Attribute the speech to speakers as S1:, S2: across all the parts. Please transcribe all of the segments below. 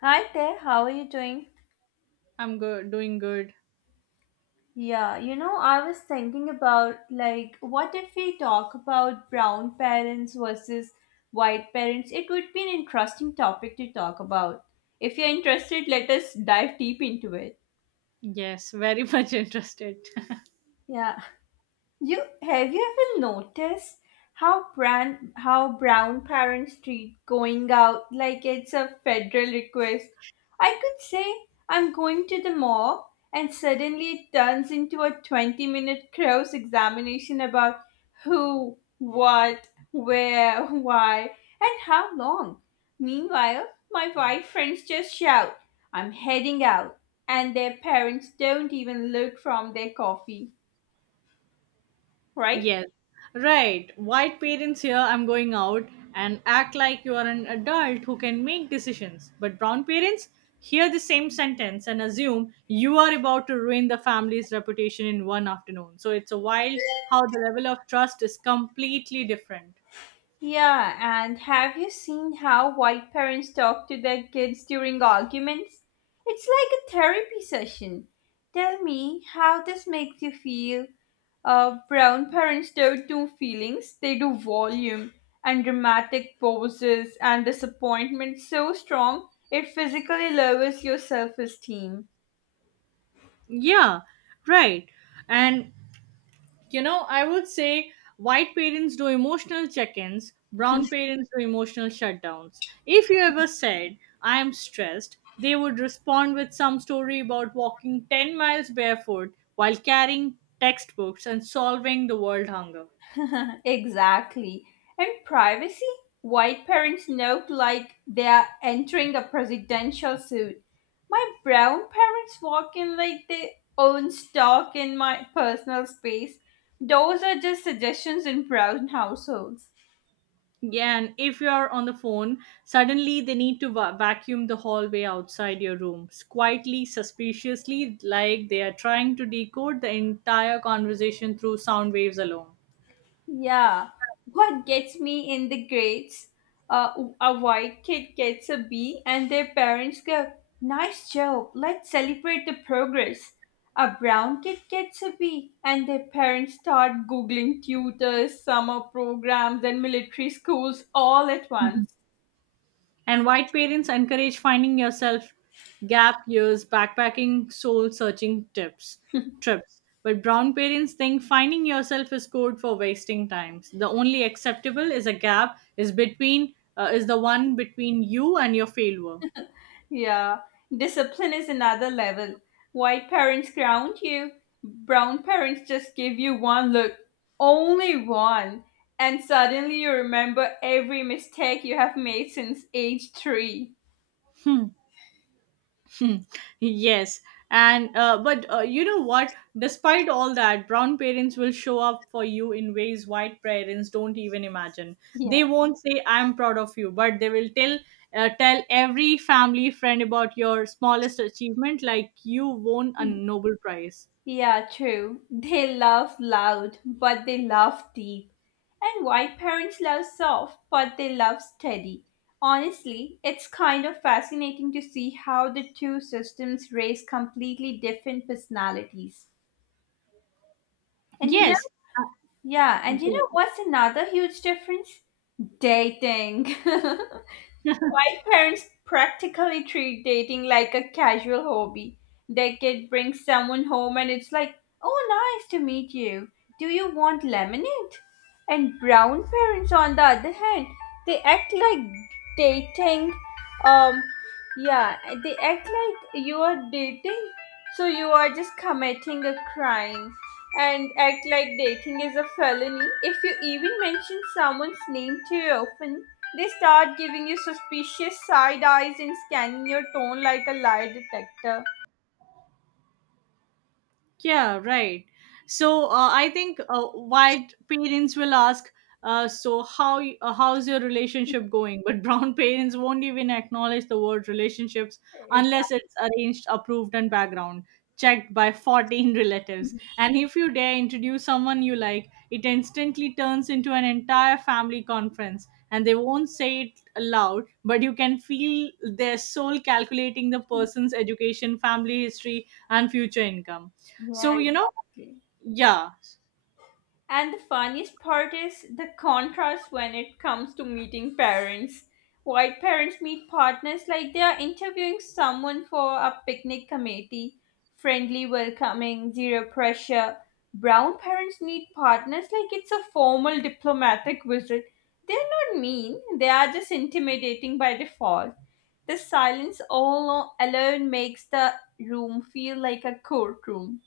S1: Hi there, how are you doing?
S2: I'm good, doing good.
S1: I was thinking about, like, what if we talk about brown parents versus white parents? It would be an interesting topic to talk about. If you're interested, let us dive deep into it.
S2: Yes, very much interested.
S1: Yeah. You have you ever noticed how brown parents treat going out like it's a federal request? I could say I'm going to the mall, and suddenly it turns into a 20-minute cross examination about who, what, where, why, and how long. Meanwhile, my white friends just shout, I'm heading out, and their parents don't even look from their coffee, right?
S2: yes, right. White parents here, "I'm going out," and act like you are an adult who can make decisions. But brown parents hear the same sentence and assume you are about to ruin the family's reputation in one afternoon. So it's a wild how the level of trust is completely different.
S1: Yeah, and have you seen how white parents talk to their kids during arguments? It's like a therapy session. Tell me how this makes you feel. Brown parents don't do feelings, they do volume and dramatic poses and disappointment so strong it physically lowers your self esteem.
S2: Yeah, right. And I would say white parents do emotional check ins, brown parents do emotional shutdowns. If you ever said, "I am stressed," they would respond with some story about walking 10 miles barefoot while carrying textbooks and solving the world hunger.
S1: Exactly. And privacy? White parents look like they are entering a presidential suit. My brown parents walk in like they own stock in my personal space. Those are just suggestions in brown households.
S2: Yeah, and if you're on the phone, suddenly they need to vacuum the hallway outside your rooms, quietly, suspiciously, like they are trying to decode the entire conversation through sound waves alone.
S1: Yeah, what gets me in the grades? Uh, a white kid gets a B, and their parents go, nice job, let's celebrate the progress. A brown kid gets a B, and their parents start googling tutors, summer programs, and military schools all at once.
S2: And white parents encourage finding yourself, gap years, backpacking, soul searching tips, trips. But brown parents think finding yourself is code for wasting times. The only acceptable is a gap is between is the one between you and your failure.
S1: Yeah, discipline is another level. White parents ground you, brown parents just give you one look, only one, and suddenly you remember every mistake you have made since age three.
S2: Hmm. Yes, and but you know what? Despite all that, brown parents will show up for you in ways white parents don't even imagine.
S1: Yeah.
S2: They won't say, "I'm proud of you," but they will tell tell every family friend about your smallest achievement, like you won a
S1: Mhm.
S2: Nobel Prize.
S1: Yeah, true. They love loud, but they love deep. And white parents love soft, but they love steady. Honestly, it's kind of fascinating to see how the two systems raise completely different personalities. And
S2: Yes, uh,
S1: yeah, and you
S2: yeah.
S1: know what's another huge difference? Dating. My parents practically treat dating like a casual hobby. Their kid brings someone home and it's like, oh, nice to meet you. Do you want lemonade? And brown parents, on the other hand, they act like dating. Um, yeah, you are dating, so you are just committing a crime and act like dating is a felony. If you even mention someone's name too often, they start giving you suspicious side eyes and scanning your tone like a lie detector.
S2: Yeah, right. So I think white parents will ask, "So how's your relationship going?" But brown parents won't even acknowledge the word relationships unless it's arranged, approved, and background checked by 14 relatives.
S1: Mhm.
S2: And if you dare introduce someone you like, it instantly turns into an entire family conference. And they won't say it aloud, but you can feel their soul calculating the person's education, family history, and future income.
S1: Yeah,
S2: So, you know,
S1: exactly.
S2: yeah.
S1: And the funniest part is the contrast when it comes to meeting parents. White parents meet partners like they are interviewing someone for a picnic committee, friendly, welcoming, zero pressure. Brown parents meet partners like it's a formal diplomatic visit. They're not mean, they are just intimidating by default. The silence all alone makes the room feel like a courtroom.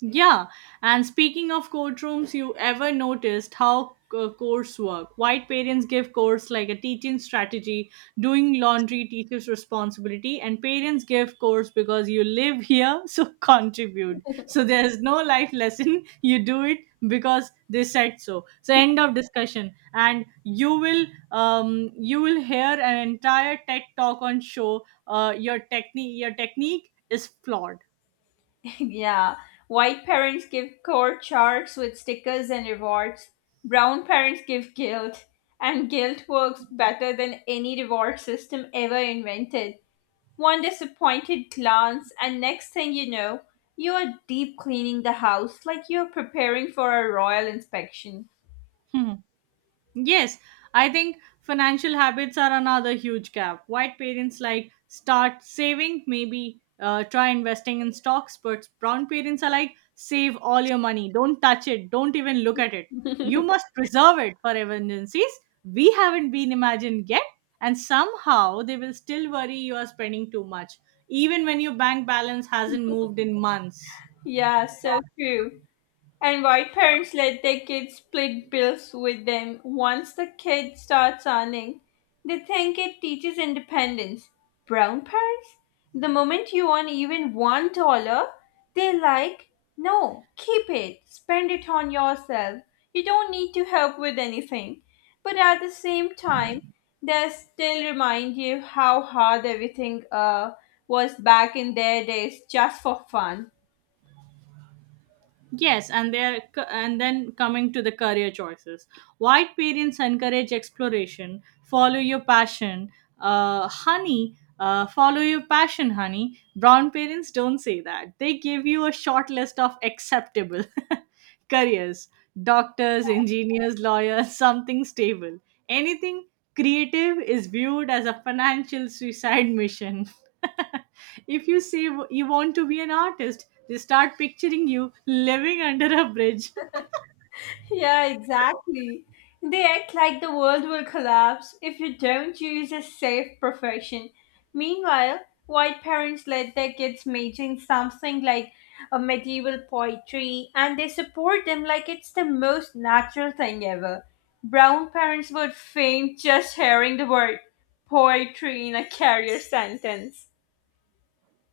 S2: Yeah, and speaking of courtrooms, you ever noticed how course work? White parents give course like a teaching strategy, doing laundry, teacher's responsibility, and parents give course because you live here, so contribute. So there's no life lesson. You do it because they said so. So end of discussion. And you will hear an entire tech talk on show. Your technique is flawed.
S1: Yeah, white parents give core charts with stickers and rewards. Brown parents give guilt, and guilt works better than any reward system ever invented. One disappointed glance, and next thing you know, you are deep cleaning the house like you're preparing for a royal inspection.
S2: Yes, I think financial habits are another huge gap. White parents like, "Start saving, maybe try investing in stocks," but brown parents are like, "Save all your money, don't touch it, don't even look at it. You must preserve it for emergencies. We haven't been imagined yet," and somehow they will still worry you are spending too much, even when your bank balance hasn't moved in months.
S1: Yeah, so true. And white parents let their kids split bills with them once the kid starts earning? They think it teaches independence. Brown parents? The moment you earn even $1, they're like, no, keep it, spend it on yourself. You don't need to help with anything. But at the same time, they still remind you how hard everything was back in their days just for fun.
S2: Yes, and then coming to the career choices. White parents encourage exploration. "Follow your passion, honey. Follow your passion, honey." Brown parents don't say that. They give you a short list of acceptable careers: doctors, engineers, lawyers, something stable. Anything creative is viewed as a financial suicide mission. If you say you want to be an artist, they start picturing you living under a bridge.
S1: Yeah, exactly. They act like the world will collapse if you don't use a safe profession. Meanwhile, white parents let their kids major in something like a medieval poetry, and they support them like it's the most natural thing ever. Brown parents would faint just hearing the word poetry in a career sentence.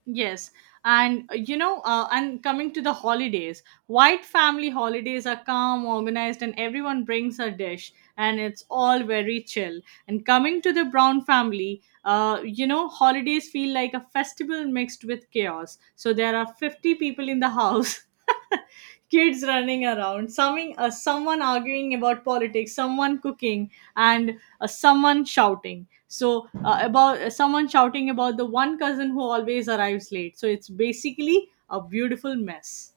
S2: Yes. And coming to the holidays, white family holidays are calm, organized, and everyone brings a dish, and it's all very chill. And coming to the brown family, holidays feel like a festival mixed with chaos. So there are 50 people in the house, kids running around, something, someone arguing about politics, someone cooking, and someone shouting. So about Someone shouting about the one cousin who always arrives late. So it's basically a beautiful mess.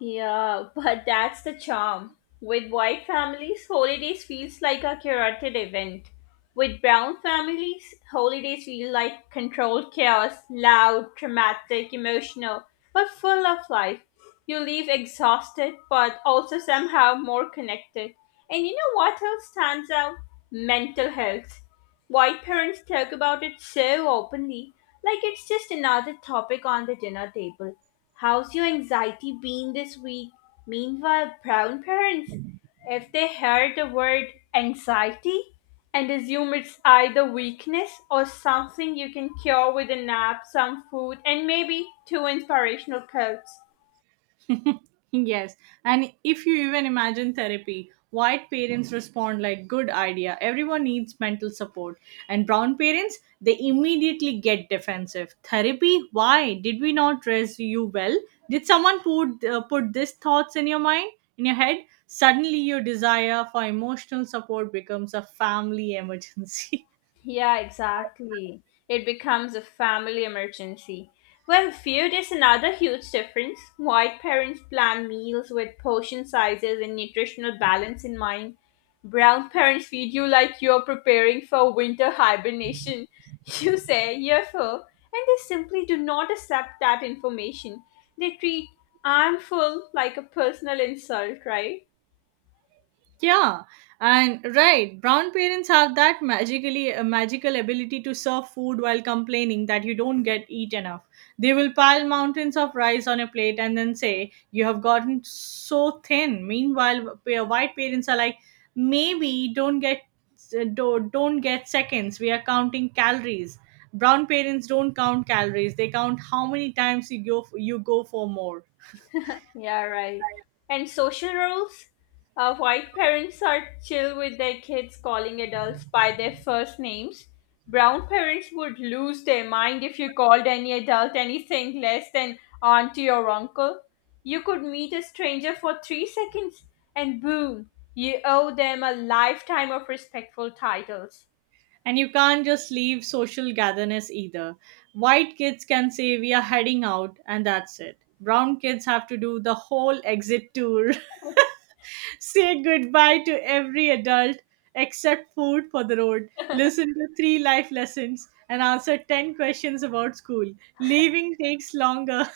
S1: Yeah, but that's the charm. With white families, holidays feels like a curated event. With brown families, holidays feel like controlled chaos, loud, dramatic, emotional, but full of life. You leave exhausted, but also somehow more connected. And you know what else stands out? Mental health. White parents talk about it so openly, like it's just another topic on the dinner table. How's your anxiety been this week? Meanwhile, brown parents, if they hear the word anxiety, and assume it's either weakness or something you can cure with a nap, some food, and maybe two inspirational quotes.
S2: Yes. And if you even imagine therapy, white parents respond like, "Good idea. Everyone needs mental support." And brown parents, they immediately get defensive. "Therapy? Why? Did we not raise you well? Did someone put, put these thoughts in your mind, in your head?" Suddenly, your desire for emotional support becomes a family emergency.
S1: Yeah, exactly. It becomes a family emergency. Well, food is another huge difference. White parents plan meals with portion sizes and nutritional balance in mind. Brown parents feed you like you're preparing for winter hibernation. You say you're full, and they simply do not accept that information. They treat I'm full like a personal insult, right?
S2: Yeah, and right, brown parents have that magical ability to serve food while complaining that you don't get eat enough. They will pile mountains of rice on a plate and then say, "You have gotten so thin." Meanwhile, white parents are like, "Maybe don't get don't get seconds. We are counting calories." Brown parents don't count calories; they count how many times you go for more.
S1: Yeah, right. And social roles? White parents are chill with their kids calling adults by their first names. Brown parents would lose their mind if you called any adult anything less than auntie or uncle. You could meet a stranger for 3 seconds and boom, you owe them a lifetime of respectful titles.
S2: And you can't just leave social gatherings either. White kids can say, "We are heading out," and that's it. Brown kids have to do the whole exit tour, say goodbye to every adult, except food for the road, listen to three life lessons, and answer 10 questions about school. Leaving takes longer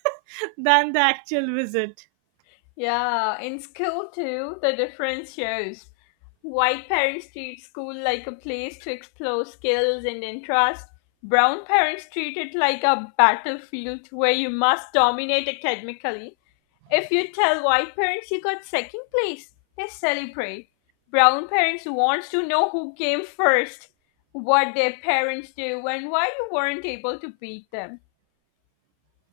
S2: than the actual visit.
S1: Yeah, in school too, the difference shows. White parents treat school like a place to explore skills and interests. Brown parents treat it like a battlefield where you must dominate academically. If you tell white parents you got second place, they celebrate. Brown parents wants to know who came first, what their parents do, and why you weren't able to beat them.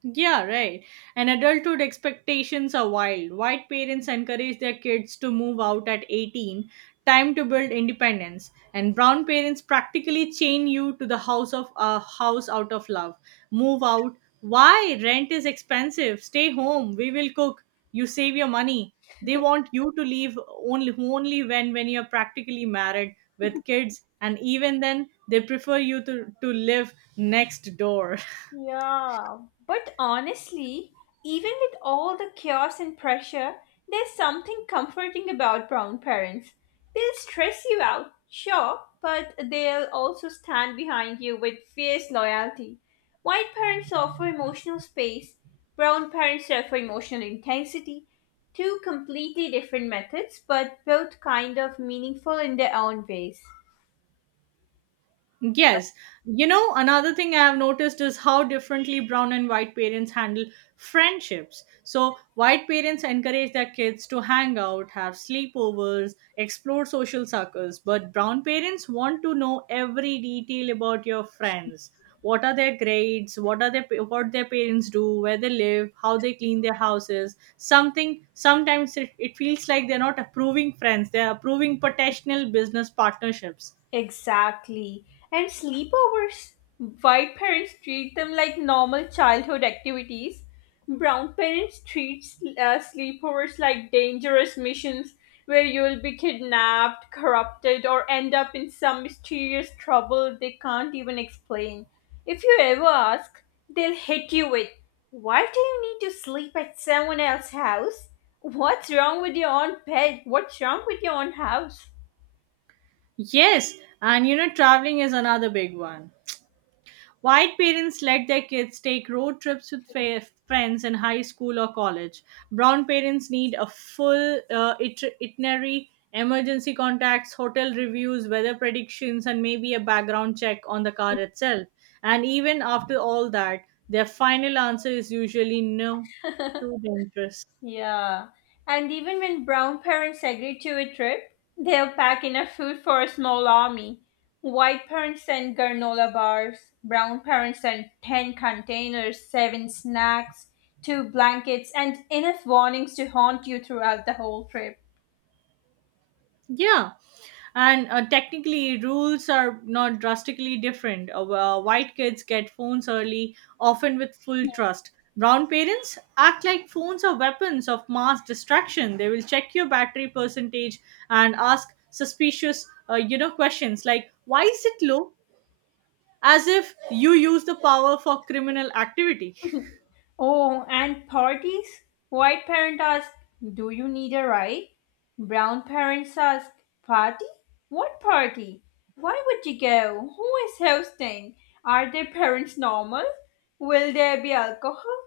S2: Yeah, right. And adulthood expectations are wild. White parents encourage their kids to move out at 18, time to build independence. And brown parents practically chain you to the house of a house out of love. "Move out. Why? Rent is expensive. Stay home. We will cook. You save your money." They want you to leave only when you're practically married with kids, and even then they prefer you to live next door.
S1: Yeah, but honestly, even with all the chaos and pressure, there's something comforting about brown parents. They'll stress you out, sure, but they'll also stand behind you with fierce loyalty. White parents offer emotional space, brown parents offer emotional intensity. Two completely different methods, but both kind of meaningful in their own ways.
S2: Yes. You know, another thing I have noticed is how differently brown and white parents handle friendships. So, white parents encourage their kids to hang out, have sleepovers, explore social circles, but brown parents want to know every detail about your friends. What are their grades? What their parents do? Where they live? How they clean their houses? Something. Sometimes it feels like they're not approving friends; they're approving potential business partnerships.
S1: Exactly. And sleepovers. White parents treat them like normal childhood activities. Brown parents treat sleepovers like dangerous missions where you will be kidnapped, corrupted, or end up in some mysterious trouble they can't even explain. If you ever ask, they'll hit you with, why do you need to sleep at someone else's house? What's wrong with your own bed? What's wrong with your own house?
S2: Yes, and you know, traveling is another big one. White parents let their kids take road trips with friends in high school or college. Brown parents need a full itinerary, emergency contacts, hotel reviews, weather predictions, and maybe a background check on the car itself. And even after all that, their final answer is usually no, too dangerous.
S1: Yeah. And even when brown parents agree to a trip, they'll pack enough food for a small army. White parents send granola bars, brown parents send 10 containers, 7 snacks, 2 blankets, and enough warnings to haunt you throughout the whole trip.
S2: Yeah. And technically, rules are not drastically different. Well, white kids get phones early, often with full trust. Brown parents act like phones are weapons of mass distraction. They will check your battery percentage and ask suspicious, questions like, "Why is it low?" as if you use the power for criminal activity.
S1: Oh, and parties? White parent ask, do you need a ride? Brown parents ask, party? What party? Why would you go? Who is hosting? Are their parents normal? Will there be alcohol?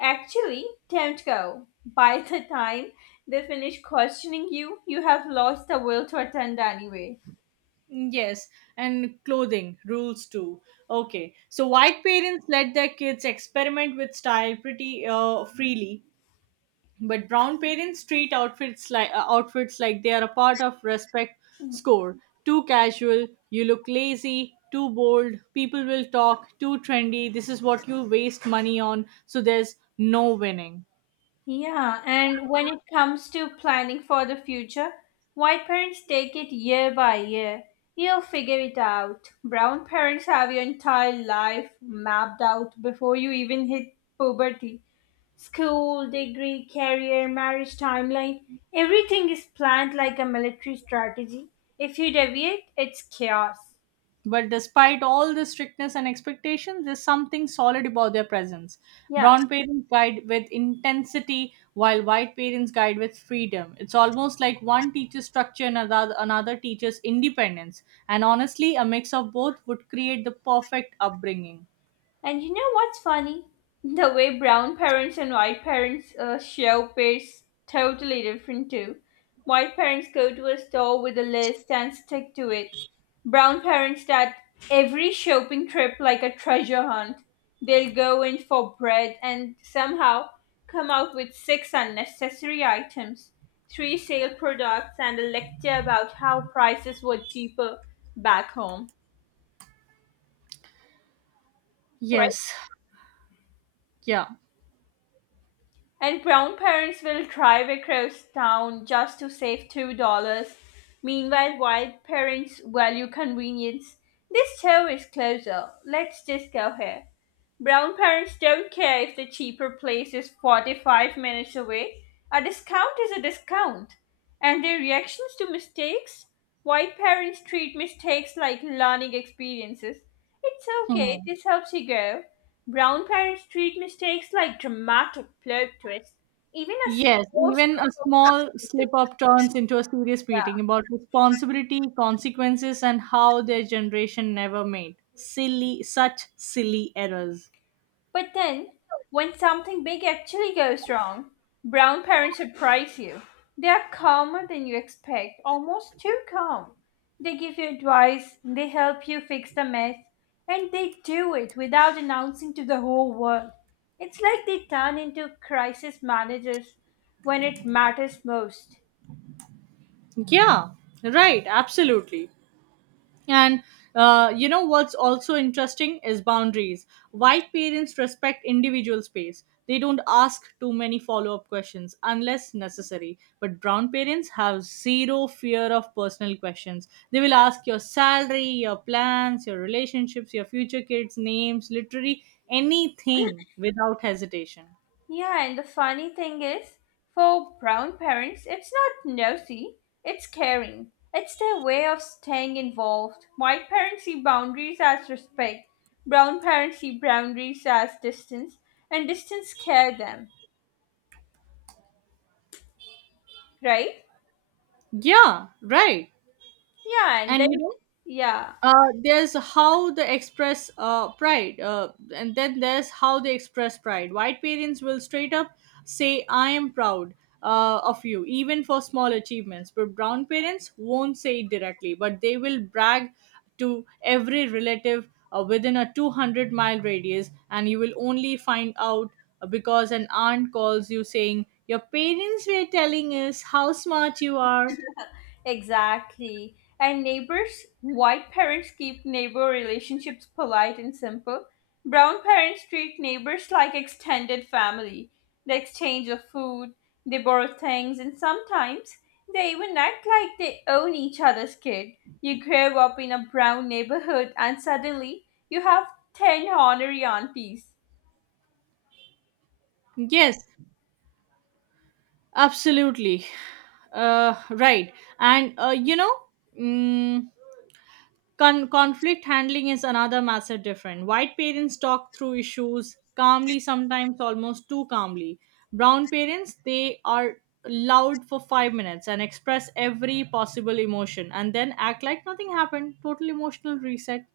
S1: Actually, don't go. By the time they finish questioning you, you have lost the will to attend anyway.
S2: Yes, and clothing rules too. Okay, so white parents let their kids experiment with style pretty freely, but brown parents treat outfits like they are a part of respect score. Too casual, you look lazy. Too bold, people will talk. Too trendy, this is what you waste money on. So there's no winning.
S1: Yeah, and when it comes to planning for the future, white parents take it year by year. You'll figure it out. Brown parents have your entire life mapped out before you even hit puberty. School, degree, career, marriage timeline, everything is planned like a military strategy. If you deviate, it's chaos.
S2: But despite all the strictness and expectations, there's something solid about their presence.
S1: Yeah.
S2: Brown parents guide with intensity, while white parents guide with freedom. It's almost like one teaches structure and another teaches independence. And honestly, a mix of both would create the perfect upbringing.
S1: And you know what's funny? The way brown parents and white parents shop is totally different too. White parents go to a store with a list and stick to it. Brown parents start every shopping trip like a treasure hunt. They'll go in for bread and somehow come out with six unnecessary items, three sale products, and a lecture about how prices were cheaper back home. Right?
S2: Yes. Yeah.
S1: And brown parents will drive across town just to save $2. Meanwhile, white parents value convenience, this show is closer. Let's just go here. Brown parents don't care if the cheaper place is 45 minutes away. A discount is a discount. And their reactions to mistakes? White parents treat mistakes like learning experiences. It's okay,
S2: Hmm.
S1: this helps you grow. Brown parents treat mistakes like dramatic plot twists. Even a
S2: Yes,
S1: small
S2: even
S1: slip
S2: a small
S1: of tongue.
S2: slip up turns into a serious meeting about responsibility, consequences, and how their generation never made silly, such silly errors.
S1: But then, when something big actually goes wrong, brown parents surprise you. They are calmer than you expect, almost too calm. They give you advice, they help you fix the mess, and they do it without announcing to the whole world. It's like they turn into crisis managers when it matters most.
S2: Yeah, right, absolutely. And you know what's also interesting is boundaries. White parents respect individual space. They don't ask too many follow up questions unless necessary. But brown parents have zero fear of personal questions. They will ask your salary, your plans, your relationships, your future kids' names, literally anything without hesitation.
S1: Yeah, and the funny thing is, for brown parents, it's not nosy, it's caring. It's their way of staying involved. White parents see boundaries as respect, brown parents see boundaries as distance, and distance care them, right?
S2: Yeah, right.
S1: Yeah, and
S2: And you
S1: then,
S2: know,
S1: yeah.
S2: uh, there's how they express pride, and then there's how they express pride. White parents will straight up say, "I am proud of you," even for small achievements. But brown parents won't say it directly, but they will brag to every relative within a 200-mile radius, and you will only find out because an aunt calls you saying, "Your parents were telling us how smart you are."
S1: Exactly. And neighbors, white parents keep neighbor relationships polite and simple. Brown parents treat neighbors like extended family. They exchange of food, they borrow things, and sometimes they even act like they own each other's kid. You grow up in a brown neighborhood and suddenly you have 10 honorary aunties.
S2: Yes, absolutely. Uh, right. And, mm, conflict handling is another massive difference. White parents talk through issues calmly, sometimes almost too calmly. Brown parents, they are loud for 5 minutes and express every possible emotion and then act like nothing happened. Total emotional reset.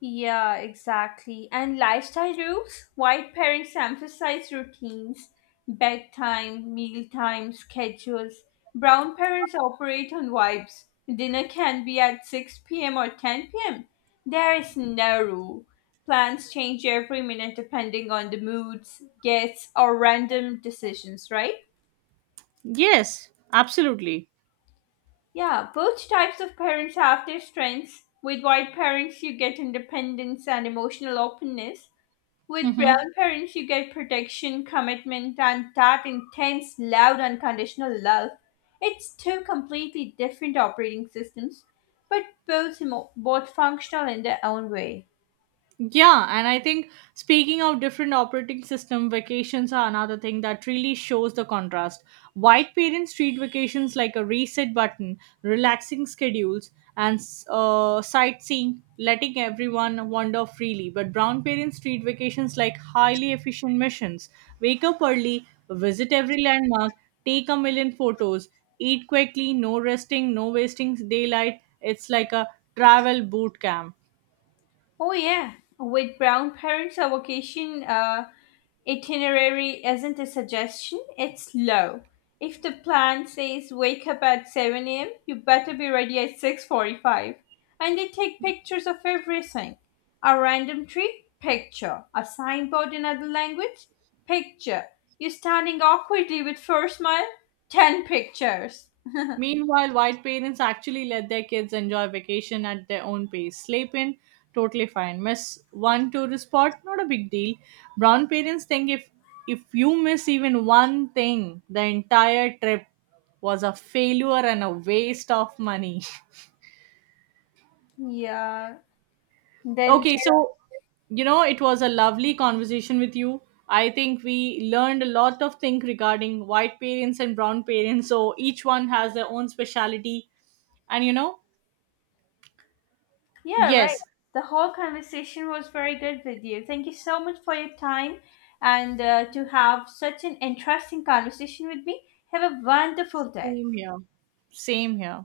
S1: Yeah, exactly. And lifestyle rules? White parents emphasize routines, bedtime, mealtime, schedules. Brown parents operate on vibes. Dinner can be at 6 p.m. or 10 p.m. There is no rule. Plans change every minute depending on the moods, guests, or random decisions, right?
S2: Yes, absolutely.
S1: Yeah, both types of parents have their strengths. With white parents, you get independence and emotional openness. With
S2: Mm-hmm.
S1: brown parents, you get protection, commitment, and that intense, loud, unconditional love. It's two completely different operating systems, but both functional in their own way.
S2: Yeah, and I think speaking of different operating system, vacations are another thing that really shows the contrast. White parents treat vacations like a reset button, relaxing schedules, and sightseeing, letting everyone wander freely. But brown parents treat vacations like highly efficient missions. Wake up early, visit every landmark, take a million photos, eat quickly, no resting, no wasting daylight. It's like a travel boot camp.
S1: Oh yeah, with brown parents, our vocation. Itinerary isn't a suggestion, it's law. If the plan says wake up at 7 a.m., you better be ready at 6:45. And they take pictures of everything. A random tree? Picture. A signboard in another language? Picture. You standing awkwardly with first smile? 10 pictures.
S2: Meanwhile, white parents actually let their kids enjoy vacation at their own pace. Sleep in, totally fine. Miss one tourist spot, not a big deal. Brown parents think if you miss even one thing, the entire trip was a failure and a waste of money.
S1: Yeah. Then
S2: Okay, so you know, it was a lovely conversation with you. I think we learned a lot of things regarding white parents and brown parents. So each one has their own speciality. And you know,
S1: yeah, right.
S2: yes.
S1: The whole conversation was very good with you. Thank you so much for your time and to have such an interesting conversation with me. Have a wonderful day.
S2: Same here. Same here.